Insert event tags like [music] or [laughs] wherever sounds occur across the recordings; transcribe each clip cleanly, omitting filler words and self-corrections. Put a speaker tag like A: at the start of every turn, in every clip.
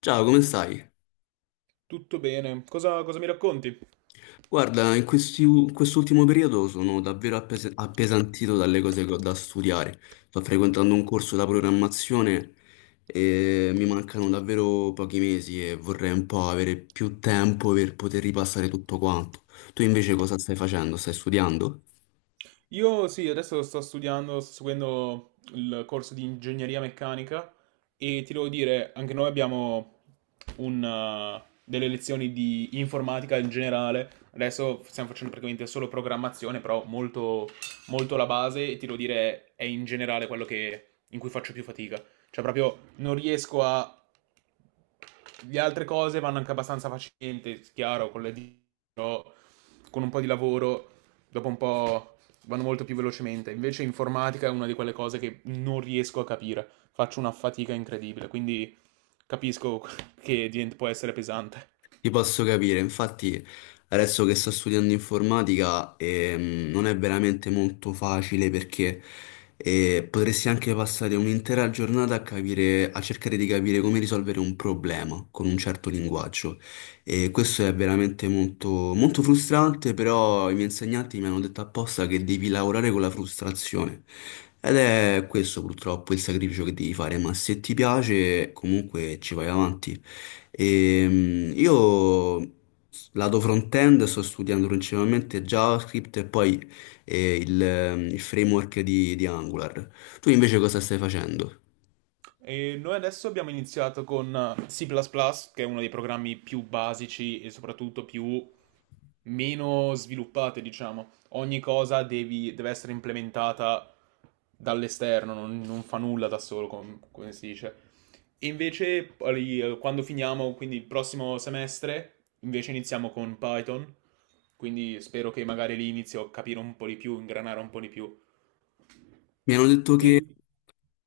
A: Ciao, come stai?
B: Tutto bene, cosa mi racconti?
A: Guarda, in quest'ultimo periodo sono davvero appesantito dalle cose che ho da studiare. Sto frequentando un corso da programmazione e mi mancano davvero pochi mesi e vorrei un po' avere più tempo per poter ripassare tutto quanto. Tu invece cosa stai facendo? Stai studiando?
B: Io sì, adesso sto studiando, sto seguendo il corso di ingegneria meccanica e ti devo dire, anche noi abbiamo delle lezioni di informatica in generale, adesso stiamo facendo praticamente solo programmazione, molto la base e ti devo dire è in generale in cui faccio più fatica, cioè proprio non riesco a. Le altre cose vanno anche abbastanza facilmente, chiaro, con le dita, però con un po' di lavoro, dopo un po' vanno molto più velocemente. Invece informatica è una di quelle cose che non riesco a capire, faccio una fatica incredibile, quindi capisco che può essere pesante.
A: Ti posso capire, infatti adesso che sto studiando informatica non è veramente molto facile perché potresti anche passare un'intera giornata a capire, a cercare di capire come risolvere un problema con un certo linguaggio e questo è veramente molto, molto frustrante, però i miei insegnanti mi hanno detto apposta che devi lavorare con la frustrazione. Ed è questo purtroppo il sacrificio che devi fare, ma se ti piace comunque ci vai avanti. Io lato front-end sto studiando principalmente JavaScript e poi il framework di Angular. Tu invece cosa stai facendo?
B: E noi adesso abbiamo iniziato con C++, plus plus, che è uno dei programmi più basici e soprattutto più meno sviluppate, diciamo. Ogni cosa deve essere implementata dall'esterno, non fa nulla da solo, come si dice. E invece, poi, quando finiamo, quindi il prossimo semestre, invece iniziamo con Python. Quindi spero che magari lì inizio a capire un po' di più, ingranare un po' di più.
A: Mi hanno detto che
B: E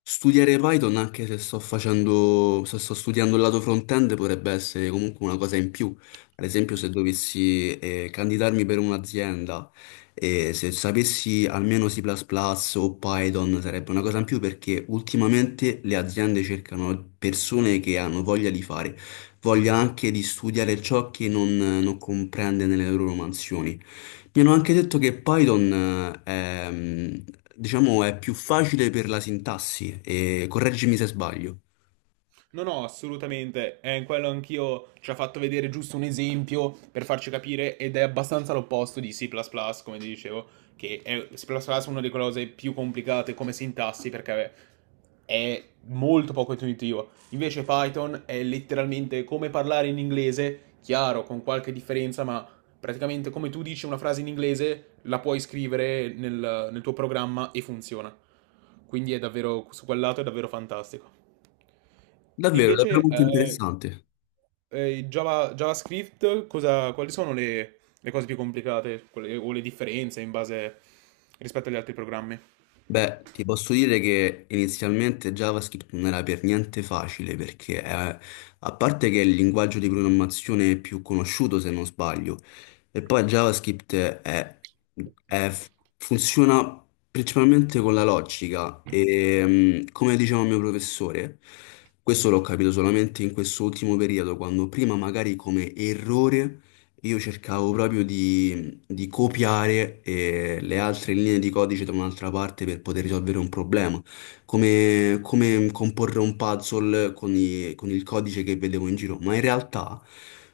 A: studiare Python anche se sto facendo, se sto studiando il lato front-end potrebbe essere comunque una cosa in più. Ad esempio, se dovessi candidarmi per un'azienda e se sapessi almeno C++ plus plus o Python sarebbe una cosa in più perché ultimamente le aziende cercano persone che hanno voglia di fare, voglia anche di studiare ciò che non, non comprende nelle loro mansioni. Mi hanno anche detto che Python è, diciamo, è più facile per la sintassi, e correggimi se sbaglio.
B: no, no, assolutamente. Quello anch'io ci ha fatto vedere giusto un esempio per farci capire ed è abbastanza l'opposto di C++, come ti dicevo, che è C++ è una delle cose più complicate come sintassi perché è molto poco intuitivo. Invece Python è letteralmente come parlare in inglese, chiaro, con qualche differenza, ma praticamente come tu dici una frase in inglese, la puoi scrivere nel tuo programma e funziona. Quindi è davvero, su quel lato è davvero fantastico.
A: Davvero, davvero
B: Invece,
A: molto interessante.
B: il JavaScript, quali sono le cose più complicate o le differenze in base rispetto agli altri programmi?
A: Beh, ti posso dire che inizialmente JavaScript non era per niente facile perché, a parte che è il linguaggio di programmazione più conosciuto, se non sbaglio, e poi è- funziona principalmente con la logica e, come diceva il mio professore, questo l'ho capito solamente in questo ultimo periodo, quando prima magari come errore io cercavo proprio di copiare le altre linee di codice da un'altra parte per poter risolvere un problema, come, come comporre un puzzle con, con il codice che vedevo in giro. Ma in realtà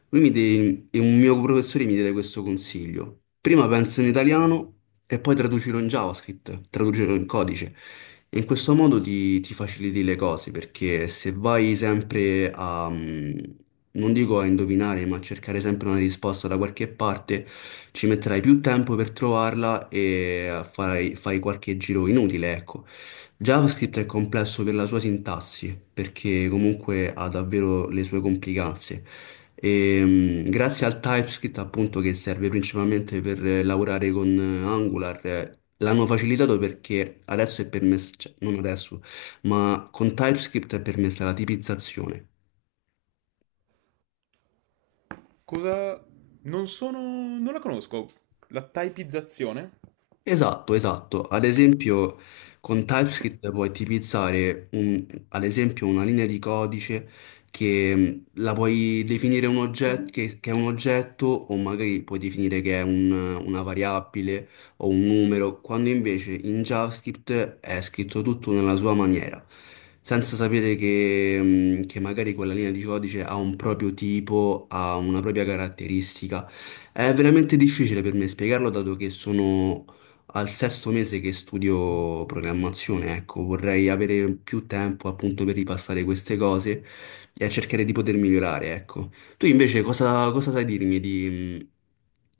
A: e un mio professore mi diede questo consiglio. Prima penso in italiano e poi traducilo in JavaScript, traducilo in codice. E in questo modo ti faciliti le cose, perché se vai sempre a, non dico a indovinare, ma a cercare sempre una risposta da qualche parte, ci metterai più tempo per trovarla e farai, fai qualche giro inutile, ecco. JavaScript è complesso per la sua sintassi, perché comunque ha davvero le sue complicanze. E, grazie al TypeScript, appunto, che serve principalmente per lavorare con Angular, l'hanno facilitato perché adesso è permesso, cioè, non adesso, ma con TypeScript è permessa la tipizzazione.
B: Cosa... non sono... non la conosco. La typizzazione?
A: Esatto, esatto. Ad esempio, con TypeScript puoi tipizzare, ad esempio, una linea di codice che la puoi definire un oggetto, che è un oggetto o magari puoi definire che è una variabile o un numero, quando invece in JavaScript è scritto tutto nella sua maniera, senza sapere che magari quella linea di codice ha un proprio tipo, ha una propria caratteristica. È veramente difficile per me spiegarlo, dato che sono al sesto mese che studio programmazione, ecco, vorrei avere più tempo appunto per ripassare queste cose e cercare di poter migliorare, ecco. Tu invece cosa sai dirmi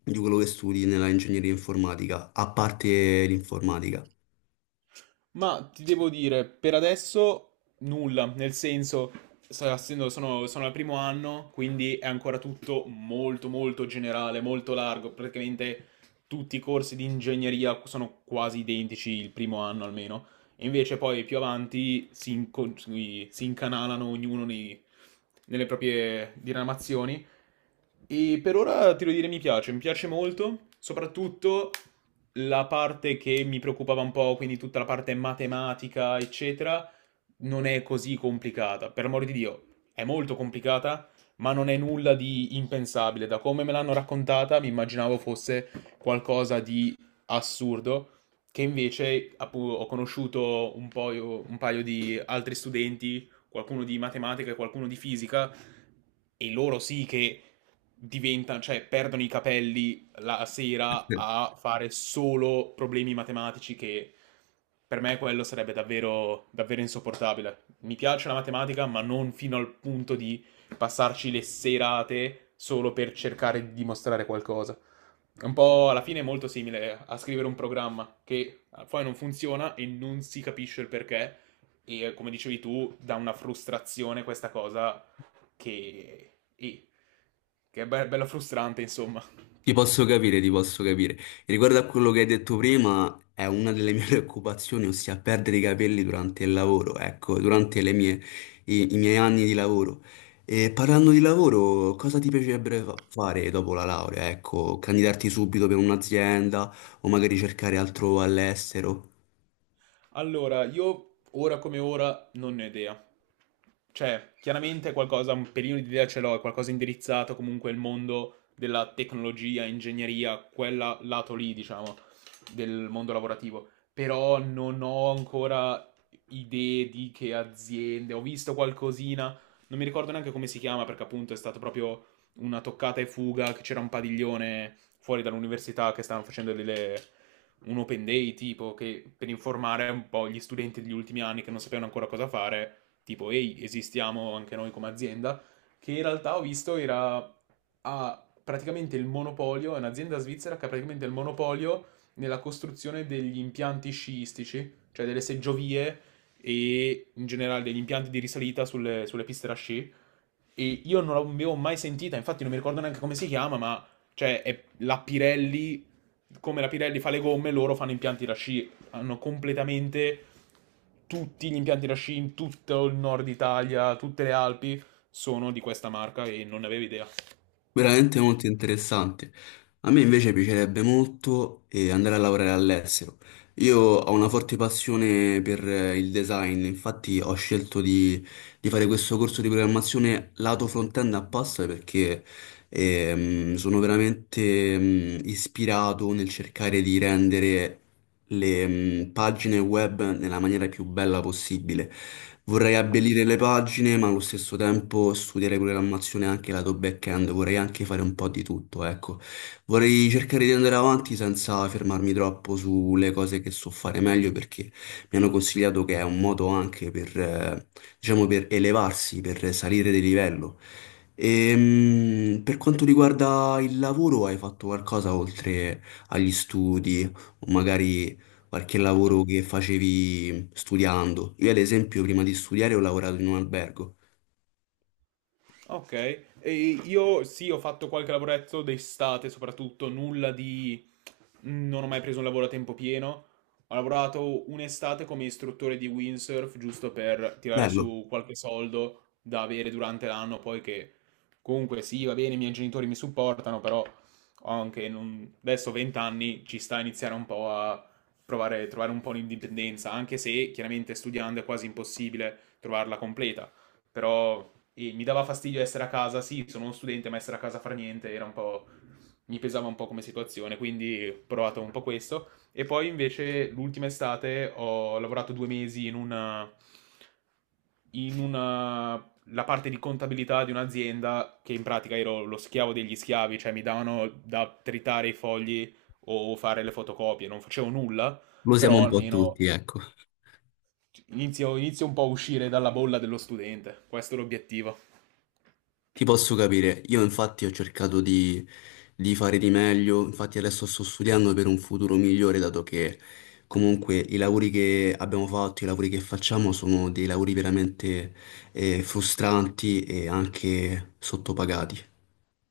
A: di quello che studi nella ingegneria informatica, a parte l'informatica?
B: Ma ti devo dire, per adesso nulla, nel senso, sono al primo anno, quindi è ancora tutto molto molto generale, molto largo, praticamente tutti i corsi di ingegneria sono quasi identici il primo anno almeno, e invece poi più avanti si incanalano nelle proprie diramazioni. E per ora ti devo dire mi piace molto, soprattutto la parte che mi preoccupava un po', quindi tutta la parte matematica, eccetera, non è così complicata. Per amor di Dio, è molto complicata, ma non è nulla di impensabile. Da come me l'hanno raccontata, mi immaginavo fosse qualcosa di assurdo, che invece ho conosciuto un po' un paio di altri studenti, qualcuno di matematica e qualcuno di fisica, e loro sì che diventano, cioè perdono i capelli la sera a fare solo problemi matematici che per me quello sarebbe davvero, davvero insopportabile. Mi piace la matematica, ma non fino al punto di passarci le serate solo per cercare di dimostrare qualcosa. È un po' alla fine è molto simile a scrivere un programma che poi non funziona e non si capisce il perché. E come dicevi tu, dà una frustrazione questa cosa che, eh, che è bella frustrante, insomma.
A: Ti posso capire, ti posso capire. Riguardo a quello che hai detto prima, è una delle mie [laughs] preoccupazioni, ossia perdere i capelli durante il lavoro, ecco, i, i miei anni di lavoro. E parlando di lavoro, cosa ti piacerebbe fare dopo la laurea? Ecco, candidarti subito per un'azienda o magari cercare altro all'estero?
B: Allora, io ora come ora non ne ho idea. Cioè, chiaramente qualcosa, un pelino di idea ce l'ho, è qualcosa indirizzato comunque al mondo della tecnologia, ingegneria, quella lato lì, diciamo, del mondo lavorativo. Però non ho ancora idee di che aziende, ho visto qualcosina, non mi ricordo neanche come si chiama, perché appunto è stato proprio una toccata e fuga, che c'era un padiglione fuori dall'università che stavano facendo delle un open day tipo che per informare un po' gli studenti degli ultimi anni che non sapevano ancora cosa fare, tipo ehi, esistiamo anche noi come azienda, che in realtà ho visto era ha praticamente il monopolio, è un'azienda svizzera che ha praticamente il monopolio nella costruzione degli impianti sciistici, cioè delle seggiovie e in generale degli impianti di risalita sulle piste da sci e io non l'avevo mai sentita, infatti non mi ricordo neanche come si chiama, ma cioè è la Pirelli, come la Pirelli fa le gomme, loro fanno impianti da sci, hanno completamente tutti gli impianti da sci in tutto il nord Italia, tutte le Alpi sono di questa marca e non ne avevo idea.
A: Veramente molto interessante. A me invece piacerebbe molto andare a lavorare all'estero. Io ho una forte passione per il design, infatti ho scelto di fare questo corso di programmazione lato front-end apposta perché sono veramente ispirato nel cercare di rendere le pagine web nella maniera più bella possibile. Vorrei abbellire le pagine, ma allo stesso tempo studiare programmazione anche lato back-end, vorrei anche fare un po' di tutto, ecco. Vorrei cercare di andare avanti senza fermarmi troppo sulle cose che so fare meglio, perché mi hanno consigliato che è un modo anche per, diciamo, per elevarsi, per salire di livello. E, per quanto riguarda il lavoro, hai fatto qualcosa oltre agli studi, o magari qualche lavoro che facevi studiando. Io, ad esempio, prima di studiare ho lavorato in un albergo.
B: Ok, e io sì, ho fatto qualche lavoretto d'estate, soprattutto nulla di... non ho mai preso un lavoro a tempo pieno. Ho lavorato un'estate come istruttore di windsurf, giusto per tirare
A: Bello,
B: su qualche soldo da avere durante l'anno, poi che comunque sì, va bene, i miei genitori mi supportano, però ho anche adesso ho 20 anni, ci sta a iniziare un po' a provare trovare un po' l'indipendenza, anche se chiaramente studiando è quasi impossibile trovarla completa però mi dava fastidio essere a casa, sì, sono uno studente, ma essere a casa a fare niente era un po'... mi pesava un po' come situazione, quindi ho provato un po' questo. E poi invece l'ultima estate ho lavorato 2 mesi in una... la parte di contabilità di un'azienda che in pratica ero lo schiavo degli schiavi, cioè mi davano da tritare i fogli o fare le fotocopie, non facevo nulla,
A: lo siamo
B: però
A: un po'
B: almeno
A: tutti, ecco.
B: inizio un po' a uscire dalla bolla dello studente, questo è l'obiettivo.
A: Ti posso capire. Io, infatti, ho cercato di fare di meglio. Infatti, adesso sto studiando per un futuro migliore, dato che comunque i lavori che abbiamo fatto, i lavori che facciamo sono dei lavori veramente frustranti e anche sottopagati.